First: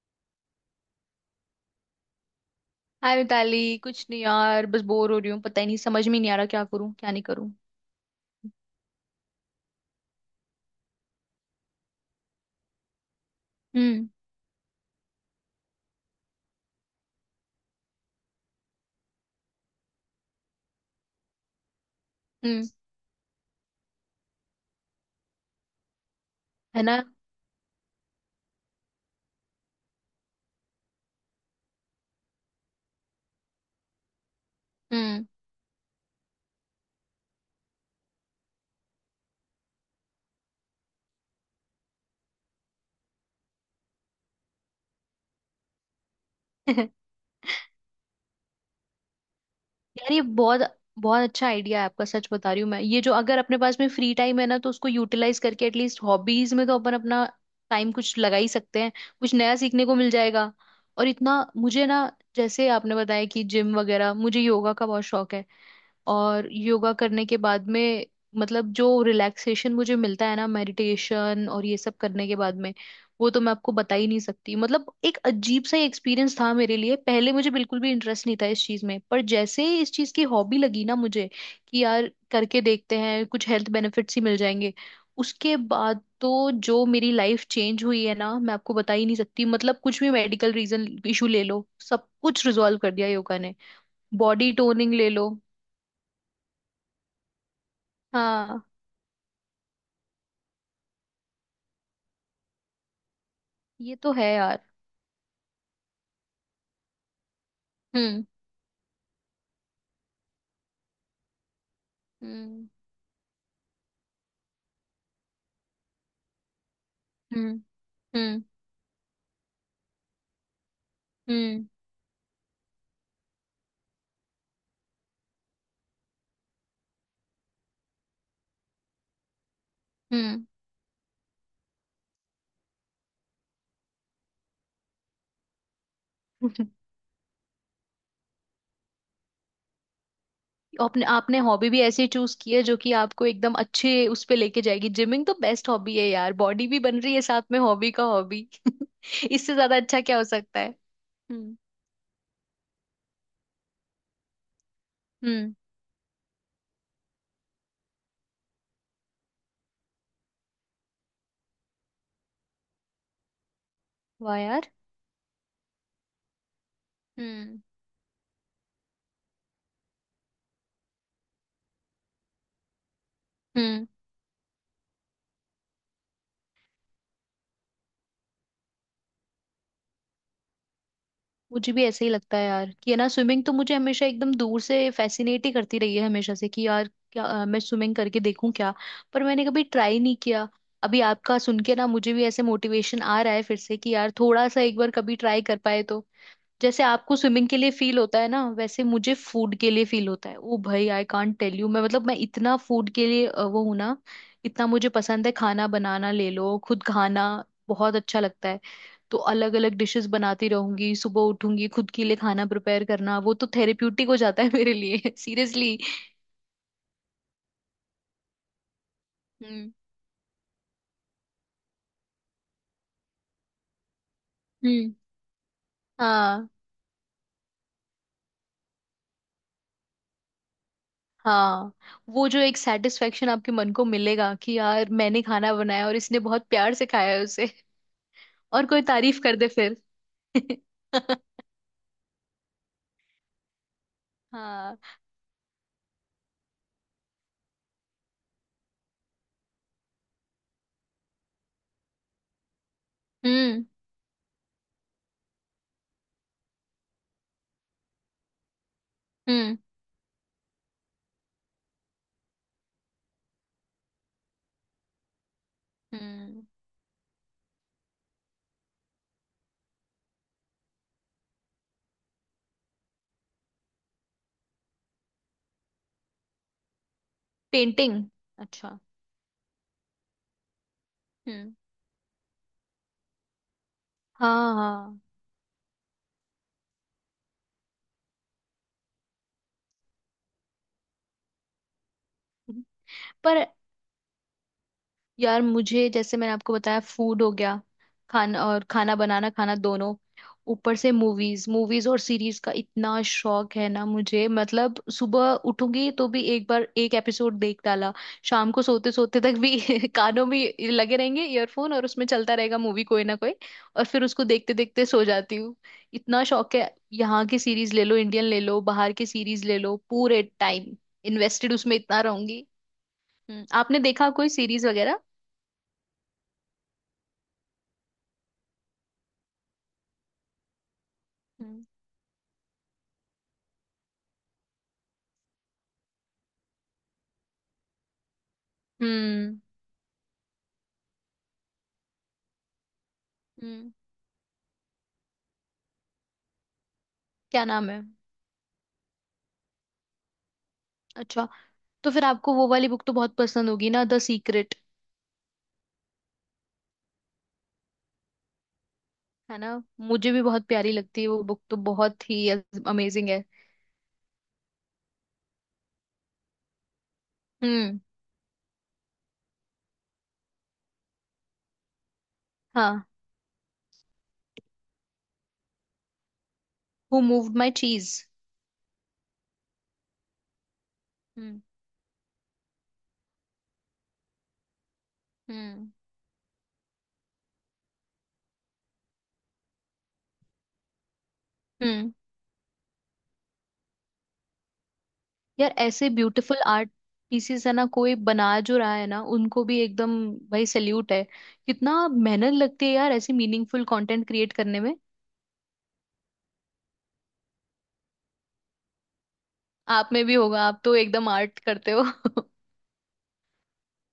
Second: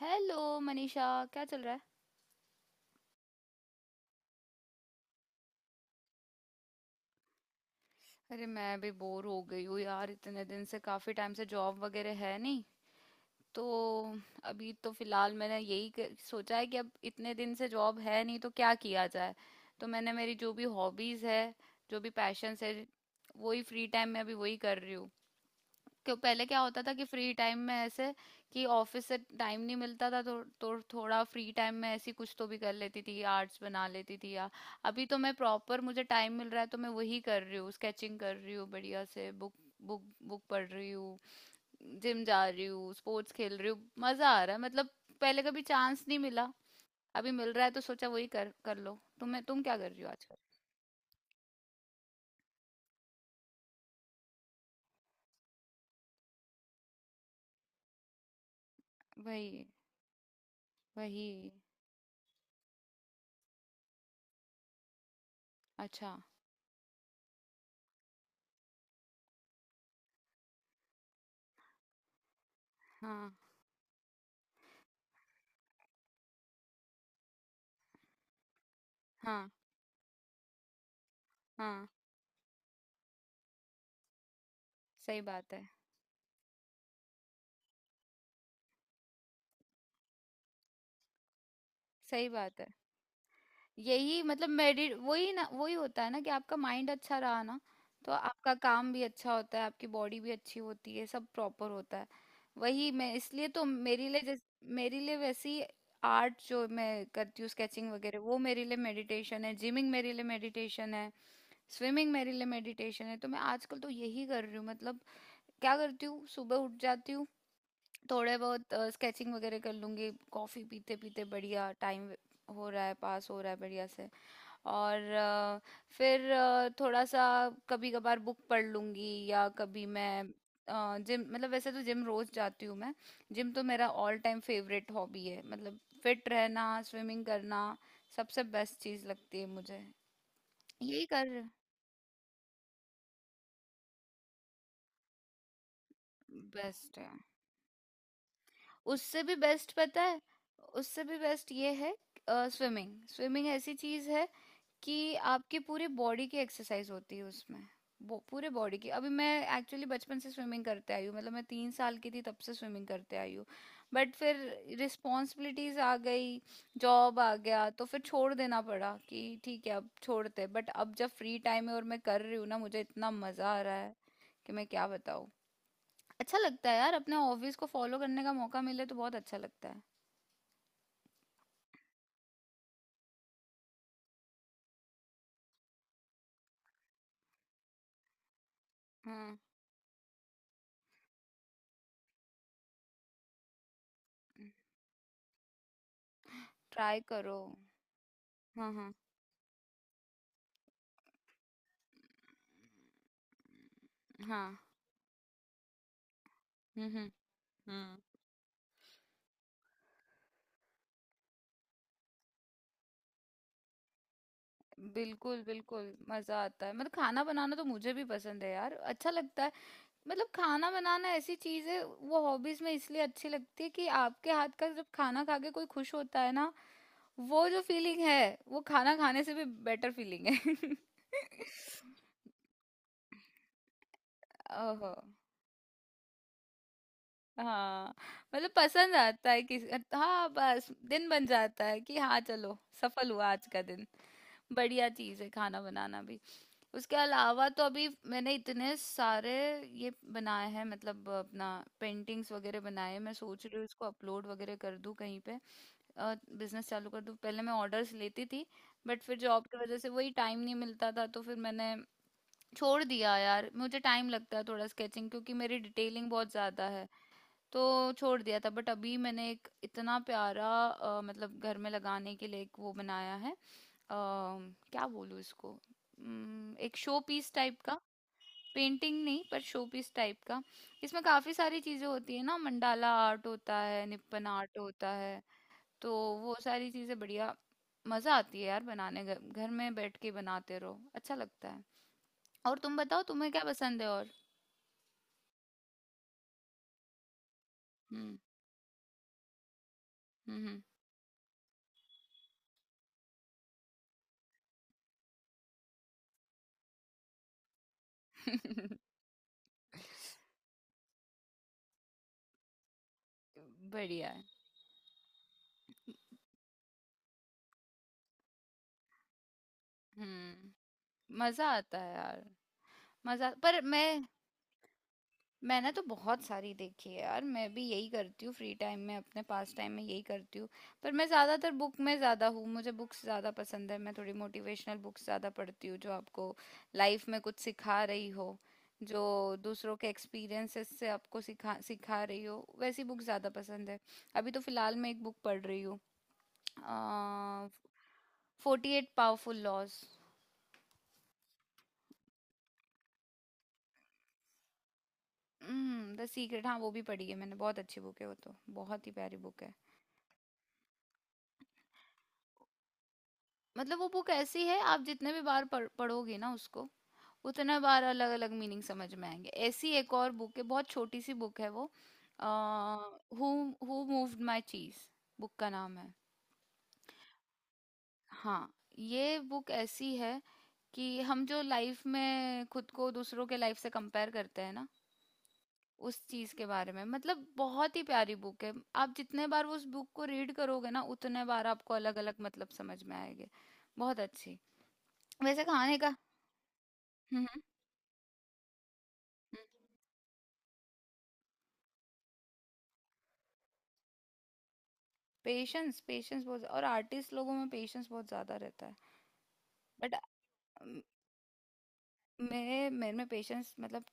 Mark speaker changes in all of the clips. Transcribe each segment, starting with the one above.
Speaker 1: Hello Manisha. क्या चल रहा है?
Speaker 2: हाय मिताली। कुछ नहीं यार, बस बोर हो रही हूँ। पता ही नहीं, समझ में ही नहीं आ रहा क्या करूँ क्या नहीं करूँ।
Speaker 1: अरे, मैं भी बोर हो गई हूँ यार। इतने दिन से, काफी टाइम से जॉब वगैरह है नहीं तो।
Speaker 2: हम्म।
Speaker 1: अभी तो फिलहाल मैंने यही सोचा है कि अब इतने दिन से जॉब है नहीं तो क्या किया जाए। तो मैंने, मेरी जो भी हॉबीज है, जो भी पैशंस
Speaker 2: हम्म।
Speaker 1: है, वही फ्री टाइम में अभी वही कर रही हूँ। क्यों, पहले क्या होता
Speaker 2: है
Speaker 1: था
Speaker 2: ना।
Speaker 1: कि फ्री टाइम में ऐसे, कि ऑफिस से टाइम नहीं मिलता था तो थोड़ा फ्री टाइम में ऐसी कुछ तो भी कर लेती थी, आर्ट्स बना लेती थी या। अभी तो
Speaker 2: हम्म।
Speaker 1: मैं प्रॉपर, मुझे टाइम मिल रहा है तो मैं वही कर रही हूँ, स्केचिंग कर रही हूँ, बढ़िया से बुक बुक बुक पढ़ रही हूँ, जिम जा रही हूँ, स्पोर्ट्स खेल रही हूँ। मजा आ रहा है मतलब, पहले कभी चांस नहीं मिला, अभी मिल रहा है तो सोचा वही कर कर लो। तुम्हें, तुम क्या कर रही हो
Speaker 2: यार ये
Speaker 1: आजकल?
Speaker 2: बहुत बहुत अच्छा आइडिया है आपका। सच बता रही हूँ मैं, ये जो अगर अपने पास में फ्री टाइम है ना, तो उसको यूटिलाइज करके एटलीस्ट हॉबीज में तो अपन अपना टाइम कुछ लगा ही सकते हैं। कुछ नया
Speaker 1: वही,
Speaker 2: सीखने को मिल जाएगा। और इतना
Speaker 1: वही।
Speaker 2: मुझे ना, जैसे आपने बताया कि जिम वगैरह, मुझे योगा का बहुत शौक है।
Speaker 1: अच्छा।
Speaker 2: और योगा करने के बाद में, मतलब जो रिलैक्सेशन मुझे मिलता है ना, मेडिटेशन और ये सब करने के बाद में, वो
Speaker 1: हाँ,
Speaker 2: तो मैं आपको बता ही नहीं सकती। मतलब एक अजीब सा एक्सपीरियंस था मेरे लिए। पहले मुझे बिल्कुल भी इंटरेस्ट नहीं था इस चीज में, पर
Speaker 1: हाँ,
Speaker 2: जैसे ही इस चीज की हॉबी लगी ना मुझे, कि
Speaker 1: हाँ।
Speaker 2: यार करके देखते हैं कुछ हेल्थ बेनिफिट्स ही मिल जाएंगे,
Speaker 1: सही बात
Speaker 2: उसके
Speaker 1: है।
Speaker 2: बाद तो जो मेरी लाइफ चेंज हुई है ना, मैं आपको बता ही नहीं सकती। मतलब कुछ भी मेडिकल रीजन इशू ले लो, सब
Speaker 1: सही
Speaker 2: कुछ
Speaker 1: बात है।
Speaker 2: रिजॉल्व कर दिया योगा ने।
Speaker 1: यही मतलब,
Speaker 2: बॉडी
Speaker 1: मेडिट,
Speaker 2: टोनिंग ले लो।
Speaker 1: वही ना, वही होता है ना कि आपका माइंड अच्छा रहा ना तो आपका
Speaker 2: हाँ,
Speaker 1: काम भी अच्छा होता है, आपकी बॉडी भी अच्छी होती है, सब प्रॉपर होता है। वही मैं, इसलिए तो
Speaker 2: ये
Speaker 1: मेरे
Speaker 2: तो
Speaker 1: लिए
Speaker 2: है यार।
Speaker 1: मेरे लिए वैसी आर्ट जो मैं करती हूँ, स्केचिंग वगैरह,
Speaker 2: हम्म।
Speaker 1: वो मेरे लिए मेडिटेशन है, जिमिंग मेरे लिए मेडिटेशन है, स्विमिंग मेरे लिए
Speaker 2: हम्म।
Speaker 1: मेडिटेशन है, तो मैं आजकल तो यही कर रही हूँ मतलब। क्या करती हूँ, सुबह उठ जाती हूँ,
Speaker 2: हम्म।
Speaker 1: थोड़े
Speaker 2: हम्म।
Speaker 1: बहुत स्केचिंग वगैरह कर लूंगी, कॉफी पीते पीते
Speaker 2: हम्म।
Speaker 1: बढ़िया टाइम हो रहा है, पास हो रहा है बढ़िया से। और फिर थोड़ा सा कभी कभार बुक पढ़ लूंगी, या कभी मैं
Speaker 2: हम्म।
Speaker 1: जिम, मतलब वैसे तो जिम रोज जाती हूँ मैं। जिम तो मेरा ऑल टाइम फेवरेट हॉबी है, मतलब फिट रहना, स्विमिंग करना सबसे बेस्ट चीज लगती है मुझे। यही
Speaker 2: आपने
Speaker 1: कर,
Speaker 2: आपने हॉबी भी ऐसे चूज की है जो कि आपको एकदम अच्छे उस पे लेके जाएगी। जिमिंग तो बेस्ट हॉबी है यार, बॉडी भी
Speaker 1: बेस्ट
Speaker 2: बन
Speaker 1: है।
Speaker 2: रही है साथ में, हॉबी का हॉबी।
Speaker 1: उससे भी
Speaker 2: इससे
Speaker 1: बेस्ट
Speaker 2: ज्यादा अच्छा
Speaker 1: पता
Speaker 2: क्या
Speaker 1: है?
Speaker 2: हो सकता है।
Speaker 1: उससे भी बेस्ट
Speaker 2: हम्म।
Speaker 1: ये है, स्विमिंग। स्विमिंग ऐसी चीज है कि
Speaker 2: हम्म।
Speaker 1: आपके पूरे बॉडी की एक्सरसाइज होती है उसमें, पूरे बॉडी की। अभी मैं एक्चुअली बचपन से स्विमिंग करते आई हूँ, मतलब मैं 3 साल की थी तब से स्विमिंग करते आई हूँ। बट फिर
Speaker 2: वाह यार।
Speaker 1: रिस्पॉन्सिबिलिटीज आ गई, जॉब आ
Speaker 2: हम्म।
Speaker 1: गया तो फिर छोड़ देना पड़ा कि ठीक है अब छोड़ते, बट अब जब फ्री टाइम है और मैं कर रही हूँ ना, मुझे इतना मजा आ रहा
Speaker 2: हम्म।
Speaker 1: है कि मैं क्या बताऊँ। अच्छा लगता है यार, अपने हॉबीज को फॉलो करने का मौका मिले तो बहुत अच्छा लगता है।
Speaker 2: मुझे भी ऐसे ही लगता है यार, कि है ना, स्विमिंग तो मुझे हमेशा एकदम दूर से फैसिनेट ही करती रही है हमेशा से, कि यार क्या मैं स्विमिंग करके देखूं क्या। पर
Speaker 1: हाँ,
Speaker 2: मैंने कभी ट्राई नहीं किया। अभी आपका सुन के ना, मुझे भी ऐसे मोटिवेशन आ रहा है फिर से, कि यार थोड़ा सा एक बार कभी ट्राई कर पाए तो। जैसे
Speaker 1: ट्राई
Speaker 2: आपको
Speaker 1: करो।
Speaker 2: स्विमिंग के लिए फील होता है ना,
Speaker 1: हाँ,
Speaker 2: वैसे
Speaker 1: हाँ।
Speaker 2: मुझे फूड के लिए फील होता है। ओ भाई, आई कांट टेल यू। मैं मतलब मैं इतना फूड के लिए वो हूं ना।
Speaker 1: हाँ।
Speaker 2: इतना मुझे पसंद है, खाना बनाना ले लो, खुद
Speaker 1: हम्म, हम्म,
Speaker 2: खाना,
Speaker 1: हम्म।
Speaker 2: बहुत अच्छा लगता है। तो अलग अलग डिशेस बनाती रहूंगी, सुबह उठूंगी खुद के लिए खाना प्रिपेयर करना, वो तो थेरेप्यूटिक हो जाता है मेरे लिए।
Speaker 1: बिल्कुल,
Speaker 2: सीरियसली।
Speaker 1: बिल्कुल, मजा आता है मतलब। खाना बनाना तो मुझे भी पसंद है यार, अच्छा लगता है।
Speaker 2: हम्म।
Speaker 1: मतलब खाना बनाना ऐसी चीज है, वो हॉबीज में इसलिए अच्छी लगती है कि आपके हाथ का जब
Speaker 2: हम्म।
Speaker 1: खाना खा के कोई खुश होता है
Speaker 2: हाँ।
Speaker 1: ना, वो जो फीलिंग है, वो खाना खाने से भी बेटर फीलिंग है।
Speaker 2: हाँ। वो जो एक सेटिस्फेक्शन आपके मन को मिलेगा, कि यार
Speaker 1: ओहो,
Speaker 2: मैंने खाना बनाया और इसने बहुत प्यार से खाया है उसे।
Speaker 1: हाँ। मतलब
Speaker 2: और कोई
Speaker 1: पसंद
Speaker 2: तारीफ
Speaker 1: आता
Speaker 2: कर
Speaker 1: है
Speaker 2: दे
Speaker 1: किसी,
Speaker 2: फिर।
Speaker 1: हाँ, बस दिन बन जाता है कि हाँ चलो सफल हुआ आज का दिन।
Speaker 2: हाँ।
Speaker 1: बढ़िया चीज़ है खाना बनाना भी। उसके अलावा तो अभी मैंने इतने सारे ये बनाए हैं, मतलब अपना पेंटिंग्स वगैरह बनाए हैं। मैं सोच रही हूँ
Speaker 2: हम्म।
Speaker 1: इसको अपलोड वगैरह कर दूँ कहीं पे, बिजनेस चालू कर दूँ। पहले मैं ऑर्डर्स लेती थी, बट फिर जॉब की
Speaker 2: हम्म।
Speaker 1: वजह से वही टाइम नहीं मिलता था तो फिर मैंने छोड़ दिया यार। मुझे टाइम लगता है थोड़ा, स्केचिंग क्योंकि मेरी डिटेलिंग बहुत
Speaker 2: हम्म।
Speaker 1: ज़्यादा है तो छोड़ दिया था। बट अभी मैंने एक इतना प्यारा मतलब घर में लगाने के लिए एक वो बनाया है, क्या बोलूँ इसको, एक शो पीस टाइप का।
Speaker 2: पेंटिंग। अच्छा।
Speaker 1: पेंटिंग नहीं, पर शो पीस टाइप का। इसमें काफी
Speaker 2: हम्म।
Speaker 1: सारी चीजें होती है ना, मंडाला आर्ट होता है, निपन
Speaker 2: हाँ,
Speaker 1: आर्ट होता
Speaker 2: हाँ।
Speaker 1: है, तो वो सारी चीजें बढ़िया, मजा आती है यार बनाने, घर घर में बैठ के बनाते रहो, अच्छा लगता है। और
Speaker 2: हम्म,
Speaker 1: तुम बताओ, तुम्हें क्या
Speaker 2: पर
Speaker 1: पसंद है? और
Speaker 2: यार मुझे, जैसे मैंने आपको बताया, फूड हो गया,
Speaker 1: हम्म,
Speaker 2: खाना, और खाना बनाना, खाना, दोनों।
Speaker 1: हम्म,
Speaker 2: ऊपर से मूवीज, मूवीज और सीरीज का इतना शौक है ना मुझे, मतलब सुबह उठूंगी तो भी एक बार एक एपिसोड देख डाला, शाम को
Speaker 1: हम्म,
Speaker 2: सोते सोते तक भी कानों में लगे रहेंगे ईयरफोन, और उसमें चलता रहेगा मूवी कोई ना कोई। और फिर
Speaker 1: बढ़िया है।
Speaker 2: उसको देखते देखते सो जाती हूँ। इतना शौक है, यहाँ की सीरीज ले लो, इंडियन ले लो, बाहर की सीरीज ले लो, पूरे
Speaker 1: हम्म।
Speaker 2: टाइम
Speaker 1: मजा
Speaker 2: इन्वेस्टेड उसमें
Speaker 1: आता है
Speaker 2: इतना
Speaker 1: यार,
Speaker 2: रहूंगी।
Speaker 1: मजा। पर
Speaker 2: आपने
Speaker 1: मैं,
Speaker 2: देखा कोई सीरीज वगैरह?
Speaker 1: मैंने तो बहुत सारी देखी है यार, मैं भी यही करती हूँ फ्री टाइम में, अपने पास टाइम में यही करती हूँ। पर मैं ज़्यादातर बुक में ज़्यादा हूँ, मुझे बुक्स ज़्यादा पसंद है। मैं थोड़ी मोटिवेशनल बुक्स ज़्यादा पढ़ती हूँ, जो आपको लाइफ में कुछ सिखा रही हो, जो
Speaker 2: हम्म।
Speaker 1: दूसरों के एक्सपीरियंसेस से आपको सिखा सिखा रही हो, वैसी बुक ज़्यादा पसंद
Speaker 2: हम्म।
Speaker 1: है। अभी तो फ़िलहाल मैं एक बुक पढ़ रही हूँ,
Speaker 2: क्या नाम है?
Speaker 1: 48 पावरफुल लॉज।
Speaker 2: अच्छा। तो फिर आपको वो वाली बुक तो बहुत पसंद होगी ना, द सीक्रेट।
Speaker 1: हम्म, द सीक्रेट, हाँ, वो भी पढ़ी है मैंने, बहुत अच्छी बुक है वो तो, बहुत ही प्यारी
Speaker 2: है
Speaker 1: बुक है।
Speaker 2: ना, मुझे भी बहुत प्यारी लगती है वो बुक, तो बहुत ही अमेजिंग है।
Speaker 1: मतलब वो बुक ऐसी है, आप जितने भी बार पढ़ोगे ना उसको, उतना
Speaker 2: हम्म।
Speaker 1: बार अलग अलग मीनिंग समझ में आएंगे। ऐसी एक और बुक है, बहुत छोटी सी बुक है वो,
Speaker 2: हाँ।
Speaker 1: Who who moved my cheese book का नाम है।
Speaker 2: Who moved my cheese.
Speaker 1: हाँ, ये बुक ऐसी है कि हम
Speaker 2: हम्म।
Speaker 1: जो लाइफ में खुद को दूसरों के लाइफ से कंपेयर करते हैं ना,
Speaker 2: हम्म।
Speaker 1: उस चीज के बारे में, मतलब बहुत ही प्यारी बुक है। आप जितने बार उस बुक को रीड करोगे ना, उतने बार आपको
Speaker 2: हम्म।
Speaker 1: अलग अलग मतलब समझ में आएंगे। बहुत अच्छी। वैसे
Speaker 2: यार
Speaker 1: खाने
Speaker 2: ऐसे
Speaker 1: का,
Speaker 2: ब्यूटीफुल आर्ट
Speaker 1: हम्म
Speaker 2: पीसेस है ना, कोई बना जो रहा है ना, उनको
Speaker 1: हम्म
Speaker 2: भी एकदम, भाई सल्यूट है। कितना मेहनत लगती है यार ऐसे मीनिंगफुल कंटेंट क्रिएट करने में।
Speaker 1: पेशेंस, पेशेंस बहुत, और आर्टिस्ट लोगों में पेशेंस बहुत ज्यादा रहता है।
Speaker 2: आप
Speaker 1: बट
Speaker 2: में भी होगा, आप तो एकदम आर्ट करते हो।
Speaker 1: मेरे मेरे में पेशेंस, मतलब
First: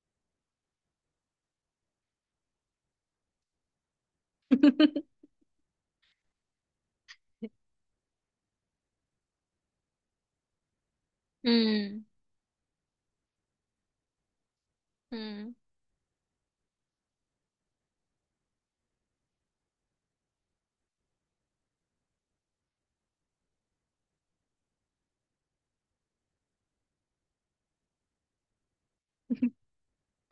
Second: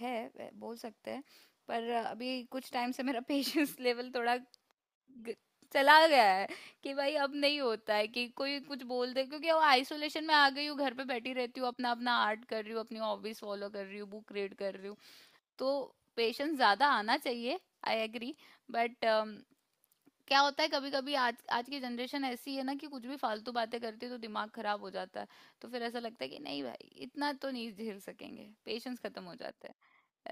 Speaker 1: है, बोल सकते हैं। पर अभी कुछ टाइम से मेरा पेशेंस लेवल थोड़ा ग- चला गया है, कि भाई अब नहीं होता है कि कोई कुछ बोल दे, क्योंकि वो आइसोलेशन में आ गई हूँ, घर पे बैठी रहती हूँ, अपना
Speaker 2: हम्म।
Speaker 1: अपना आर्ट कर रही हूँ, अपनी हॉबीज फॉलो कर रही हूँ, बुक रीड कर रही हूँ,
Speaker 2: हम्म।
Speaker 1: तो पेशेंस ज्यादा आना चाहिए। I agree. बट क्या होता है, कभी कभी आज आज की जनरेशन ऐसी है ना, कि कुछ भी फालतू बातें करती है तो दिमाग खराब हो जाता है, तो फिर ऐसा लगता है कि नहीं भाई, इतना तो नहीं झेल सकेंगे, पेशेंस खत्म हो जाता है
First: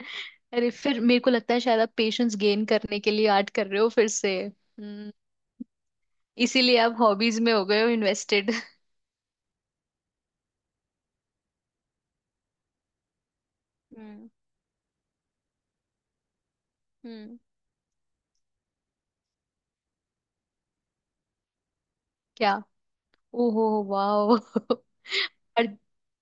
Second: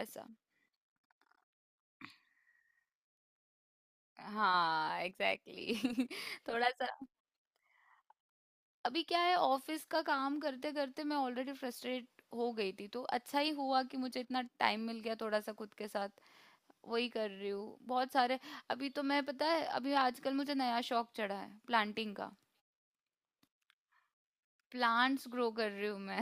Speaker 1: ऐसा।
Speaker 2: अरे, फिर मेरे को लगता है शायद आप पेशेंस गेन करने के लिए आर्ट कर रहे हो फिर से।
Speaker 1: हाँ,
Speaker 2: हम्म।
Speaker 1: एग्जैक्टली। थोड़ा
Speaker 2: इसीलिए
Speaker 1: सा,
Speaker 2: आप हॉबीज में हो गए हो इन्वेस्टेड।
Speaker 1: अभी क्या है, ऑफिस का काम करते करते मैं ऑलरेडी फ्रस्ट्रेट हो गई थी, तो अच्छा ही हुआ कि मुझे
Speaker 2: हम्म।
Speaker 1: इतना टाइम मिल गया थोड़ा सा खुद के साथ। वही कर
Speaker 2: हम्म।
Speaker 1: रही हूँ बहुत सारे। अभी तो मैं, पता है अभी आजकल मुझे नया शौक चढ़ा है, प्लांटिंग का।
Speaker 2: क्या? ओहो, वाओ।
Speaker 1: प्लांट्स ग्रो
Speaker 2: और
Speaker 1: कर रही हूँ मैं।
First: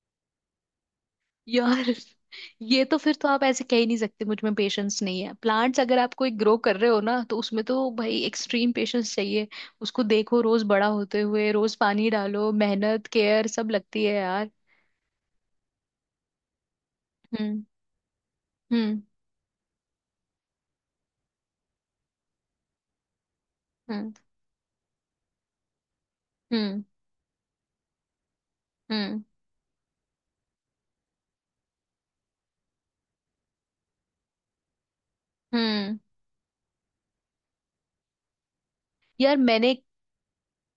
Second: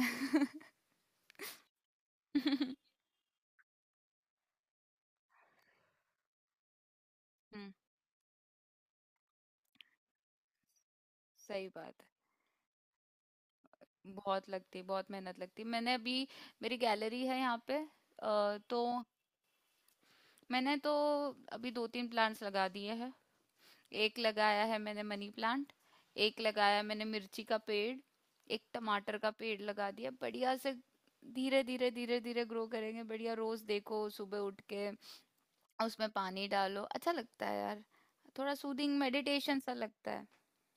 Speaker 2: यार,
Speaker 1: हम्म,
Speaker 2: ये तो फिर तो आप ऐसे कह ही नहीं सकते मुझ में पेशेंस नहीं है। प्लांट्स अगर आप कोई ग्रो कर रहे हो ना, तो उसमें तो भाई एक्सट्रीम पेशेंस चाहिए। उसको देखो रोज बड़ा होते हुए,
Speaker 1: सही
Speaker 2: रोज
Speaker 1: बात
Speaker 2: पानी डालो, मेहनत, केयर सब लगती
Speaker 1: है,
Speaker 2: है
Speaker 1: बहुत
Speaker 2: यार।
Speaker 1: लगती है, बहुत मेहनत लगती है। मैंने अभी, मेरी गैलरी है यहाँ
Speaker 2: हम्म।
Speaker 1: पे, तो
Speaker 2: हम्म।
Speaker 1: मैंने तो अभी दो तीन प्लांट्स लगा दिए हैं।
Speaker 2: हम्म।
Speaker 1: एक लगाया है मैंने मनी प्लांट, एक लगाया
Speaker 2: हम्म।
Speaker 1: मैंने मिर्ची का पेड़, एक टमाटर
Speaker 2: हम्म।
Speaker 1: का पेड़ लगा दिया बढ़िया से। धीरे धीरे, धीरे धीरे ग्रो करेंगे बढ़िया, रोज देखो, सुबह उठ के
Speaker 2: हम्म।
Speaker 1: उसमें पानी डालो, अच्छा लगता है यार, थोड़ा सूदिंग
Speaker 2: यार
Speaker 1: मेडिटेशन सा
Speaker 2: मैंने,
Speaker 1: लगता है।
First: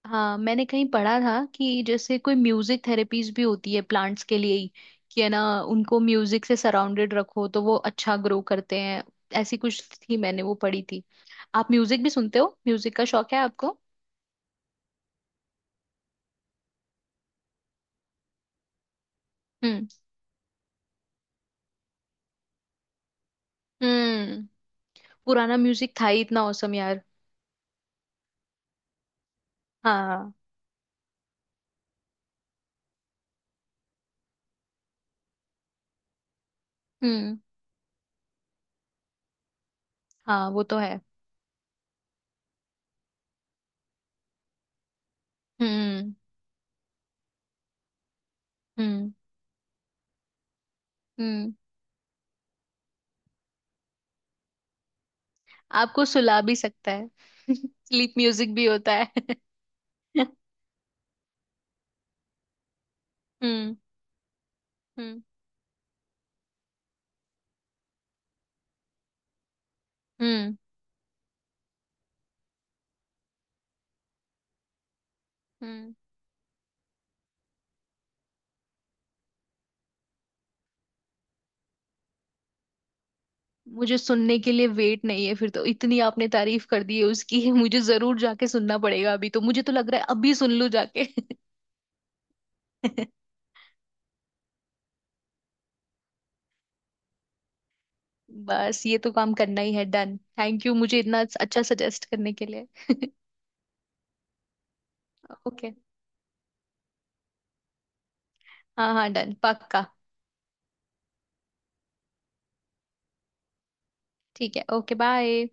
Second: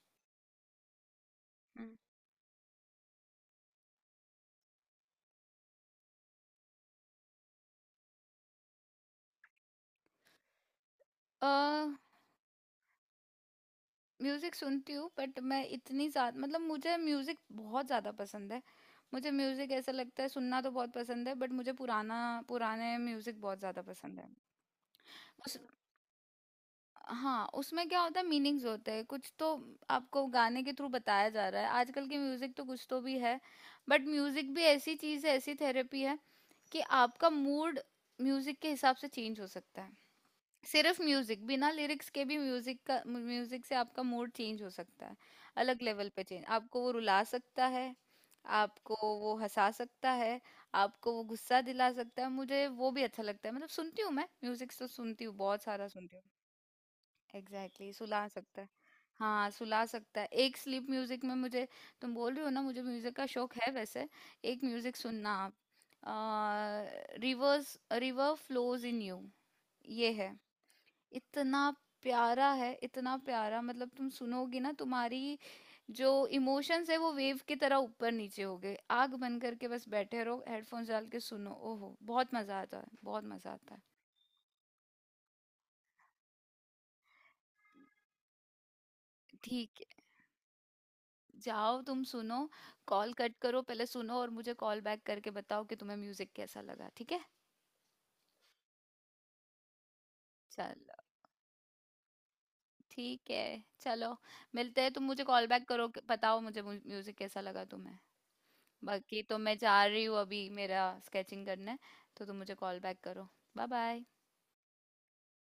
Speaker 2: हाँ, मैंने कहीं पढ़ा था कि
Speaker 1: हम्म,
Speaker 2: जैसे कोई म्यूजिक थेरेपीज भी होती है प्लांट्स के लिए ही, कि है ना, उनको म्यूजिक से सराउंडेड रखो तो वो अच्छा ग्रो करते हैं। ऐसी कुछ थी, मैंने वो पढ़ी थी।
Speaker 1: अ
Speaker 2: आप म्यूजिक भी सुनते हो? म्यूजिक का शौक है आपको?
Speaker 1: म्यूजिक सुनती हूँ, बट मैं इतनी ज्यादा, मतलब मुझे म्यूजिक बहुत ज्यादा पसंद है। मुझे म्यूजिक
Speaker 2: हम्म।
Speaker 1: ऐसा लगता है, सुनना तो बहुत पसंद है, बट मुझे पुराना, पुराने म्यूजिक बहुत ज्यादा पसंद है।
Speaker 2: हम्म। पुराना
Speaker 1: उस,
Speaker 2: म्यूजिक था ही इतना औसम यार।
Speaker 1: हाँ, उसमें क्या होता है मीनिंग्स होते हैं कुछ तो, आपको
Speaker 2: हाँ।
Speaker 1: गाने के थ्रू बताया जा रहा है, आजकल के म्यूजिक तो कुछ तो भी है। बट म्यूजिक भी ऐसी चीज है, ऐसी थेरेपी है कि आपका
Speaker 2: हम्म।
Speaker 1: मूड म्यूजिक के हिसाब से चेंज हो सकता है।
Speaker 2: हाँ, वो तो
Speaker 1: सिर्फ
Speaker 2: है।
Speaker 1: म्यूजिक, बिना लिरिक्स के भी, म्यूजिक का, म्यूजिक से आपका मूड चेंज हो सकता है, अलग लेवल
Speaker 2: हम्म।
Speaker 1: पे चेंज। आपको वो रुला सकता है, आपको
Speaker 2: हम्म।
Speaker 1: वो हंसा सकता है, आपको वो
Speaker 2: हम्म।
Speaker 1: गुस्सा दिला सकता है, मुझे वो भी अच्छा लगता है, मतलब सुनती हूँ मैं म्यूजिक तो, सुनती हूँ बहुत सारा
Speaker 2: आपको
Speaker 1: सुनती हूँ।
Speaker 2: सुला भी सकता है।
Speaker 1: एग्जैक्टली exactly,
Speaker 2: स्लीप
Speaker 1: सुला
Speaker 2: म्यूजिक
Speaker 1: सकता
Speaker 2: भी
Speaker 1: है।
Speaker 2: होता है।
Speaker 1: हाँ, सुला सकता है। एक स्लीप म्यूजिक में मुझे, तुम बोल रहे हो ना मुझे म्यूजिक का शौक है
Speaker 2: हम्म।
Speaker 1: वैसे, एक म्यूजिक
Speaker 2: हम्म।
Speaker 1: सुनना आप, रिवर फ्लोज इन यू, ये है।
Speaker 2: हम्म।
Speaker 1: इतना प्यारा है, इतना प्यारा मतलब तुम सुनोगी ना, तुम्हारी
Speaker 2: हम्म।
Speaker 1: जो इमोशंस है वो वेव की तरह ऊपर नीचे हो गए, आग बंद करके बस बैठे रहो हेडफोन्स डाल के सुनो, ओहो, बहुत मजा आता है, बहुत मजा आता है।
Speaker 2: मुझे सुनने के लिए वेट नहीं है फिर तो, इतनी आपने तारीफ कर दी है उसकी। मुझे जरूर जाके सुनना पड़ेगा। अभी तो मुझे तो
Speaker 1: ठीक,
Speaker 2: लग रहा है अभी सुन लूं जाके।
Speaker 1: जाओ तुम सुनो। कॉल कट करो, पहले सुनो और मुझे कॉल बैक करके बताओ कि तुम्हें म्यूजिक कैसा लगा, ठीक है?
Speaker 2: बस ये तो काम करना ही है। डन। थैंक यू
Speaker 1: चलो,
Speaker 2: मुझे इतना अच्छा सजेस्ट करने के लिए।
Speaker 1: ठीक है, चलो, मिलते हैं। तुम मुझे कॉल बैक
Speaker 2: ओके।
Speaker 1: करो, बताओ मुझे म्यूजिक कैसा लगा तुम्हें।
Speaker 2: हाँ हाँ,
Speaker 1: बाकी
Speaker 2: डन,
Speaker 1: तो मैं जा
Speaker 2: पक्का।
Speaker 1: रही हूँ अभी, मेरा स्केचिंग करने, तो तुम मुझे कॉल बैक करो। Bye bye.
Speaker 2: ठीक है। ओके। बाय।